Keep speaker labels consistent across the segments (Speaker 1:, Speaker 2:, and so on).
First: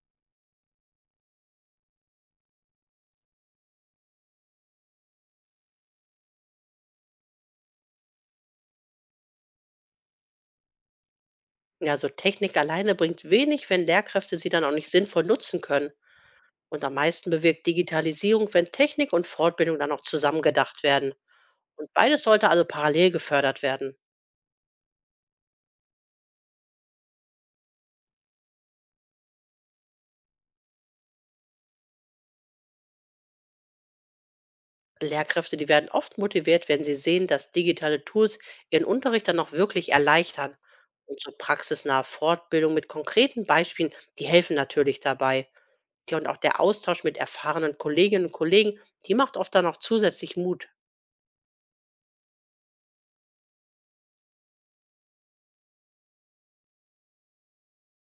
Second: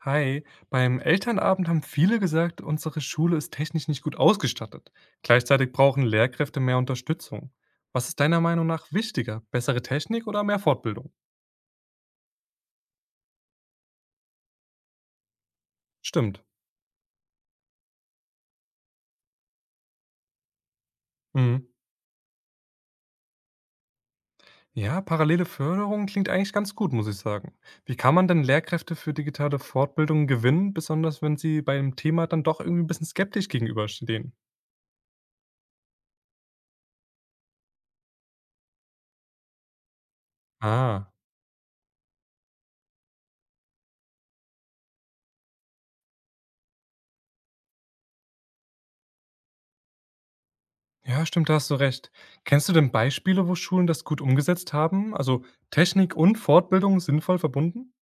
Speaker 1: Hi, beim Elternabend haben viele gesagt, unsere Schule ist technisch nicht gut ausgestattet. Gleichzeitig brauchen Lehrkräfte mehr Unterstützung. Was ist deiner Meinung nach wichtiger? Bessere Technik oder mehr Fortbildung?
Speaker 2: Ja, so Technik alleine bringt wenig, wenn Lehrkräfte sie dann auch nicht sinnvoll nutzen können.
Speaker 1: Stimmt.
Speaker 2: Und am meisten bewirkt Digitalisierung, wenn Technik und Fortbildung dann auch zusammengedacht werden.
Speaker 1: Mhm.
Speaker 2: Und beides sollte also parallel gefördert werden.
Speaker 1: Ja, parallele Förderung klingt eigentlich ganz gut, muss ich sagen. Wie kann man denn Lehrkräfte für digitale Fortbildungen gewinnen, besonders wenn sie bei dem Thema dann doch irgendwie ein bisschen skeptisch gegenüberstehen?
Speaker 2: Lehrkräfte, die werden oft motiviert, wenn sie sehen, dass digitale Tools ihren Unterricht dann auch wirklich erleichtern.
Speaker 1: Ah.
Speaker 2: Und so praxisnahe Fortbildung mit konkreten Beispielen, die helfen natürlich dabei. Ja, und auch der Austausch mit erfahrenen Kolleginnen und Kollegen, die macht oft dann auch zusätzlich Mut.
Speaker 1: Ja, stimmt, da hast du recht. Kennst du denn Beispiele, wo Schulen das gut umgesetzt haben? Also Technik und Fortbildung sinnvoll verbunden?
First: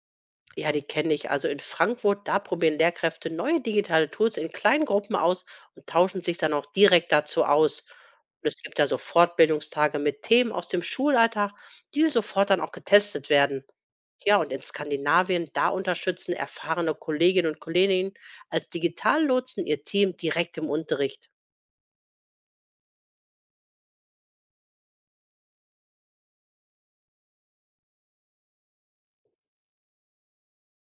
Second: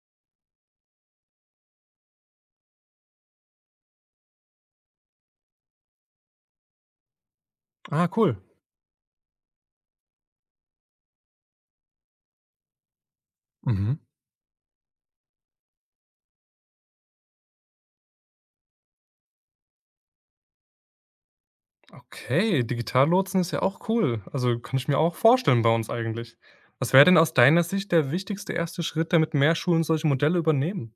Speaker 2: Ja, die kenne ich. Also in Frankfurt, da probieren Lehrkräfte neue digitale Tools in kleinen Gruppen aus und tauschen sich dann auch direkt dazu aus.
Speaker 1: Ah, cool.
Speaker 2: Und es gibt da so Fortbildungstage mit Themen aus dem Schulalltag, die sofort dann auch getestet werden.
Speaker 1: Mhm.
Speaker 2: Ja, und in Skandinavien, da unterstützen erfahrene Kolleginnen und Kollegen als Digitallotsen ihr Team direkt im Unterricht.
Speaker 1: Okay, Digitallotsen ist ja auch cool. Also kann ich mir auch vorstellen bei uns eigentlich. Was wäre denn aus deiner Sicht der wichtigste erste Schritt, damit mehr Schulen solche Modelle übernehmen?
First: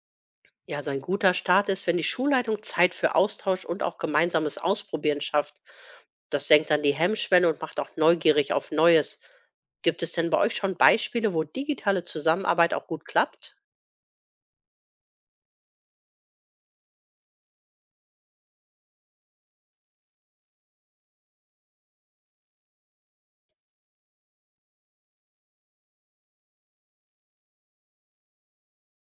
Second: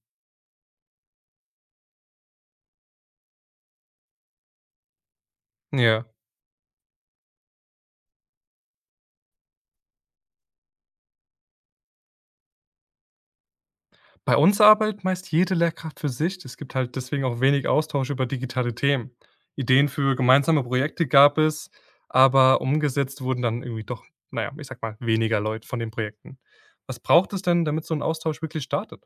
Speaker 2: Ja, so ein guter Start ist, wenn die Schulleitung Zeit für Austausch und auch gemeinsames Ausprobieren schafft.
Speaker 1: Ja.
Speaker 2: Das senkt dann die Hemmschwelle und macht auch neugierig auf Neues. Gibt es denn bei euch schon Beispiele, wo digitale Zusammenarbeit auch gut klappt?
Speaker 1: Bei uns arbeitet meist jede Lehrkraft für sich. Es gibt halt deswegen auch wenig Austausch über digitale Themen. Ideen für gemeinsame Projekte gab es, aber umgesetzt wurden dann irgendwie doch, naja, ich sag mal, weniger Leute von den Projekten. Was braucht es denn, damit so ein Austausch wirklich startet?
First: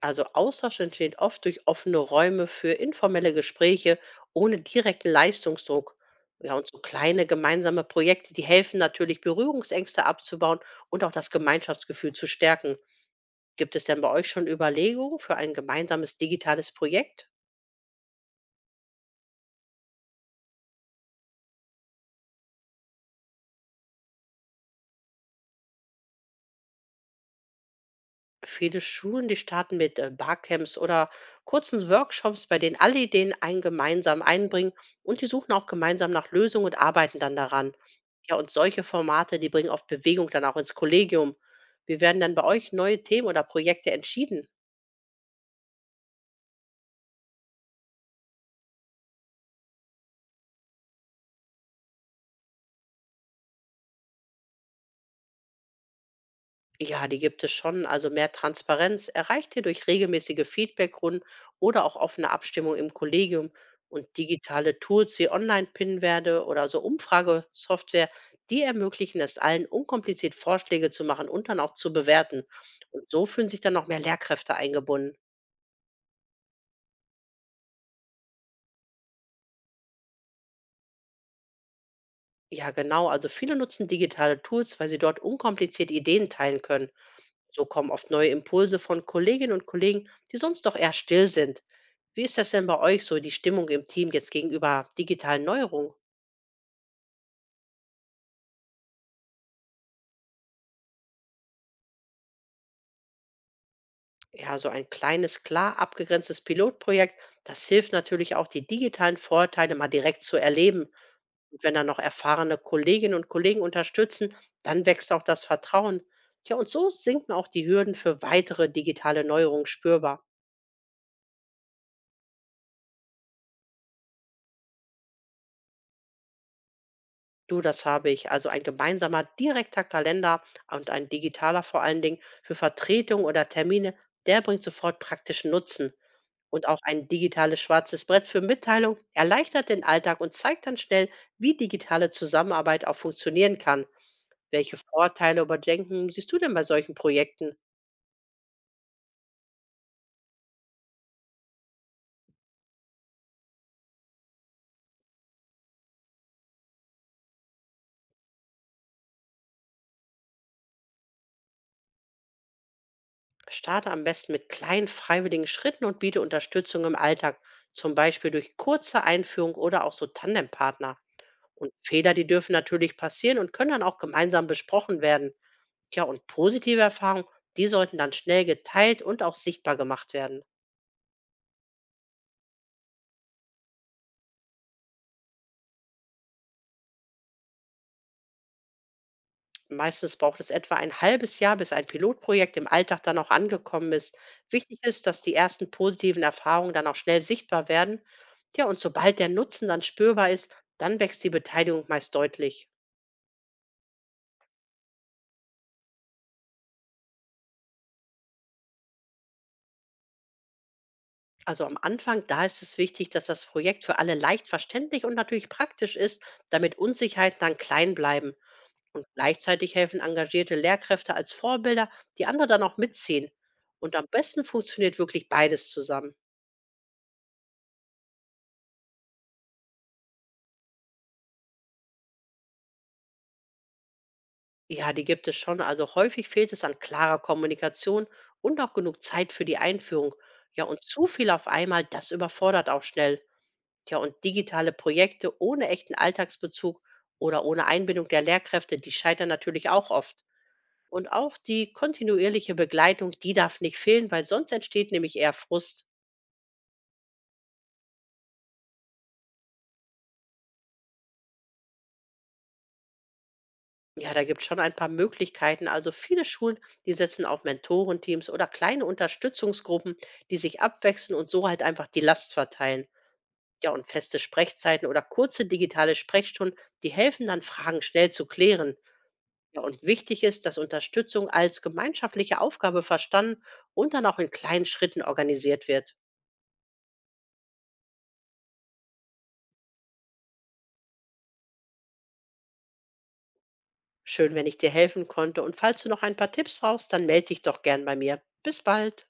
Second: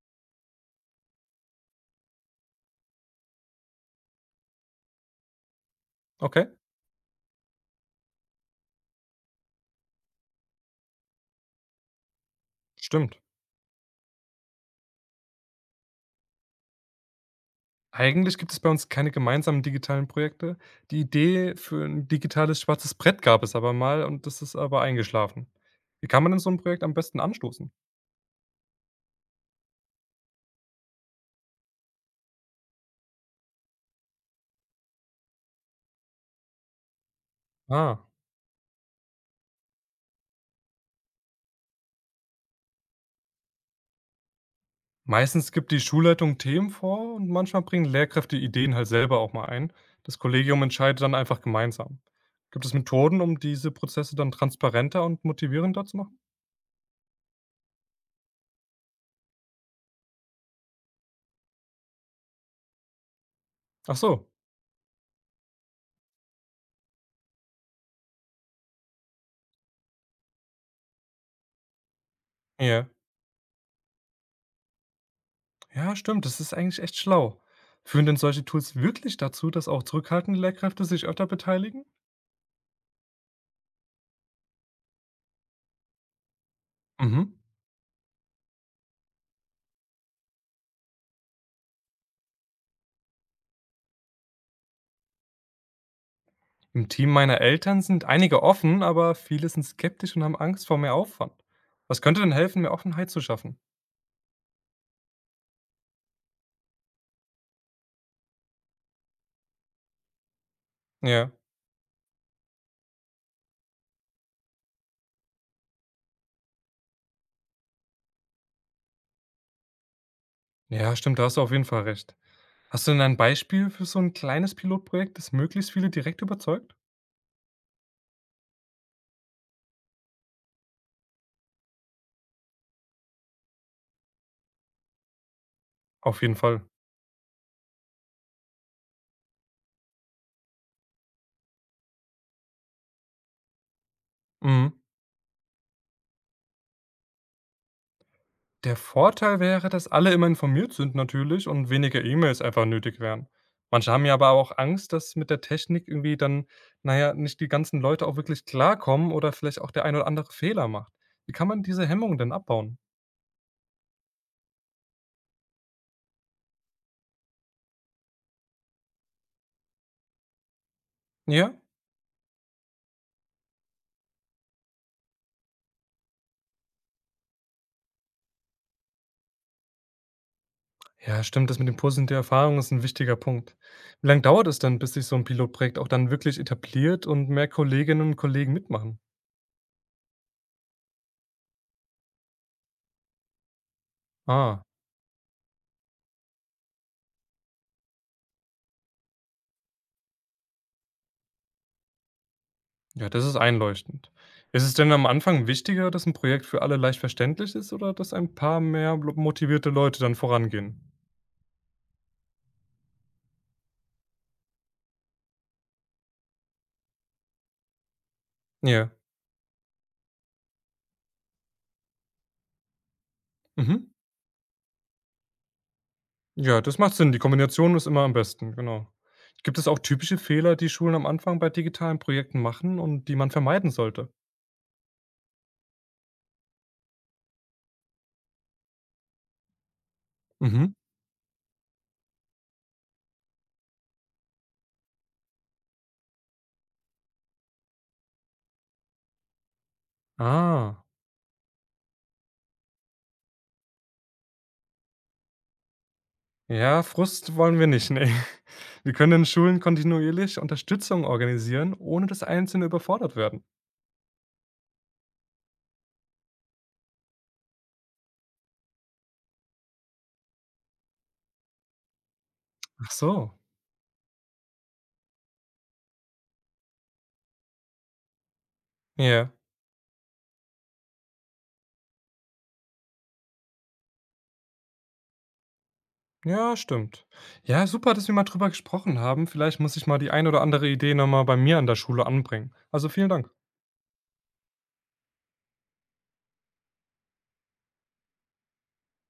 Speaker 2: Also Austausch entsteht oft durch offene Räume für informelle Gespräche ohne direkten Leistungsdruck.
Speaker 1: Okay,
Speaker 2: Ja, und so kleine gemeinsame Projekte, die helfen natürlich, Berührungsängste abzubauen und auch das Gemeinschaftsgefühl zu stärken.
Speaker 1: stimmt.
Speaker 2: Gibt es denn bei euch schon Überlegungen für ein gemeinsames digitales Projekt?
Speaker 1: Eigentlich gibt es bei uns keine gemeinsamen digitalen Projekte. Die Idee für ein digitales schwarzes Brett gab es aber mal und das ist aber eingeschlafen. Wie kann man denn so ein Projekt am besten anstoßen?
Speaker 2: Viele Schulen, die starten mit Barcamps oder kurzen Workshops, bei denen alle Ideen ein gemeinsam einbringen und die suchen auch gemeinsam nach Lösungen und arbeiten dann daran.
Speaker 1: Ah.
Speaker 2: Ja, und solche Formate, die bringen oft Bewegung dann auch ins Kollegium. Wie werden dann bei euch neue Themen oder Projekte entschieden?
Speaker 1: Meistens gibt die Schulleitung Themen vor und manchmal bringen Lehrkräfte Ideen halt selber auch mal ein. Das Kollegium entscheidet dann einfach gemeinsam. Gibt es Methoden, um diese Prozesse dann transparenter und motivierender zu machen?
Speaker 2: Ja, die gibt es schon. Also mehr Transparenz erreicht ihr durch regelmäßige Feedbackrunden oder auch offene Abstimmung im Kollegium
Speaker 1: Ach
Speaker 2: und
Speaker 1: so,
Speaker 2: digitale Tools wie Online-Pinwerte oder so Umfragesoftware, die ermöglichen es allen, unkompliziert Vorschläge zu machen und dann auch zu bewerten.
Speaker 1: ja.
Speaker 2: Und so fühlen sich dann noch mehr Lehrkräfte eingebunden.
Speaker 1: Ja, stimmt, das ist eigentlich echt schlau. Führen denn solche Tools wirklich dazu, dass auch zurückhaltende Lehrkräfte sich öfter beteiligen?
Speaker 2: Ja, genau. Also viele nutzen digitale Tools, weil sie dort unkompliziert Ideen teilen können.
Speaker 1: Mhm.
Speaker 2: So kommen oft neue Impulse von Kolleginnen und Kollegen, die sonst doch eher still sind. Wie ist das denn bei euch so, die Stimmung im Team jetzt gegenüber digitalen Neuerungen?
Speaker 1: Im Team meiner Eltern sind einige offen, aber viele sind skeptisch und haben Angst vor mehr Aufwand. Was könnte denn helfen, mehr Offenheit zu schaffen?
Speaker 2: Ja, so ein kleines, klar abgegrenztes Pilotprojekt, das hilft natürlich auch, die digitalen Vorteile mal direkt zu erleben.
Speaker 1: Ja.
Speaker 2: Und wenn dann noch erfahrene Kolleginnen und Kollegen unterstützen, dann wächst auch das Vertrauen. Ja, und so sinken auch die Hürden für weitere digitale Neuerungen spürbar.
Speaker 1: Ja, stimmt, da hast du auf jeden Fall recht. Hast du denn ein Beispiel für so ein kleines Pilotprojekt, das möglichst viele direkt überzeugt?
Speaker 2: Du, das habe ich. Also ein gemeinsamer direkter Kalender und ein digitaler vor allen Dingen für Vertretungen oder Termine, der bringt sofort praktischen Nutzen.
Speaker 1: Auf jeden Fall.
Speaker 2: Und auch ein digitales schwarzes Brett für Mitteilung erleichtert den Alltag und zeigt dann schnell, wie digitale Zusammenarbeit auch funktionieren kann.
Speaker 1: Mhm.
Speaker 2: Welche Vorteile überdenken siehst du denn bei solchen Projekten?
Speaker 1: Der Vorteil wäre, dass alle immer informiert sind natürlich und weniger E-Mails einfach nötig wären. Manche haben ja aber auch Angst, dass mit der Technik irgendwie dann, naja, nicht die ganzen Leute auch wirklich klarkommen oder vielleicht auch der ein oder andere Fehler macht. Wie kann man diese Hemmung denn abbauen?
Speaker 2: Starte am besten mit kleinen freiwilligen Schritten und biete Unterstützung im Alltag, zum Beispiel durch kurze Einführung oder auch so Tandempartner.
Speaker 1: Ja?
Speaker 2: Und Fehler, die dürfen natürlich passieren und können dann auch gemeinsam besprochen werden. Ja, und positive Erfahrungen, die sollten dann schnell geteilt und auch sichtbar gemacht werden.
Speaker 1: Ja, stimmt, das mit dem Posten der Erfahrung ist ein wichtiger Punkt. Wie lange dauert es denn, bis sich so ein Pilotprojekt auch dann wirklich etabliert und mehr Kolleginnen und Kollegen mitmachen?
Speaker 2: Meistens braucht es etwa ein halbes Jahr, bis ein Pilotprojekt im Alltag dann auch angekommen ist.
Speaker 1: Ah.
Speaker 2: Wichtig ist, dass die ersten positiven Erfahrungen dann auch schnell sichtbar werden. Ja, und sobald der Nutzen dann spürbar ist, dann wächst die Beteiligung meist deutlich.
Speaker 1: Ja, das ist einleuchtend. Ist es denn am Anfang wichtiger, dass ein Projekt für alle leicht verständlich ist oder dass ein paar mehr blo motivierte Leute dann vorangehen?
Speaker 2: Also am Anfang, da ist es wichtig, dass das Projekt für alle leicht verständlich und natürlich praktisch ist, damit Unsicherheiten dann klein bleiben.
Speaker 1: Ja.
Speaker 2: Und gleichzeitig helfen engagierte Lehrkräfte als Vorbilder, die andere dann auch mitziehen.
Speaker 1: Mhm.
Speaker 2: Und am besten funktioniert wirklich beides zusammen.
Speaker 1: Ja, das macht Sinn. Die Kombination ist immer am besten, genau. Gibt es auch typische Fehler, die Schulen am Anfang bei digitalen Projekten machen und die man vermeiden sollte?
Speaker 2: Ja, die gibt es schon. Also häufig fehlt es an klarer Kommunikation und auch genug Zeit für die Einführung. Ja,
Speaker 1: Mhm.
Speaker 2: und zu viel auf einmal, das überfordert auch schnell. Ja, und digitale Projekte ohne echten Alltagsbezug oder ohne Einbindung der Lehrkräfte, die scheitern natürlich auch oft.
Speaker 1: Ah.
Speaker 2: Und auch die kontinuierliche Begleitung, die darf nicht fehlen, weil sonst entsteht nämlich eher Frust.
Speaker 1: Ja, Frust wollen wir nicht, ne. Wir können denn Schulen kontinuierlich Unterstützung organisieren, ohne dass Einzelne überfordert werden?
Speaker 2: Ja, da gibt's schon ein paar Möglichkeiten. Also viele Schulen, die setzen auf Mentorenteams oder kleine Unterstützungsgruppen, die sich abwechseln und so halt einfach die Last verteilen.
Speaker 1: Ach so.
Speaker 2: Ja, und feste Sprechzeiten oder kurze digitale Sprechstunden, die helfen dann, Fragen schnell zu klären.
Speaker 1: Ja.
Speaker 2: Ja, und wichtig ist, dass Unterstützung als gemeinschaftliche Aufgabe verstanden und dann auch in kleinen Schritten organisiert wird.
Speaker 1: Ja, stimmt. Ja, super, dass wir mal drüber gesprochen haben. Vielleicht muss ich mal die ein oder andere Idee noch mal bei mir an der Schule anbringen. Also vielen Dank.
Speaker 2: Schön, wenn ich dir helfen konnte. Und falls du noch ein paar Tipps brauchst, dann melde dich doch gern bei mir. Bis bald.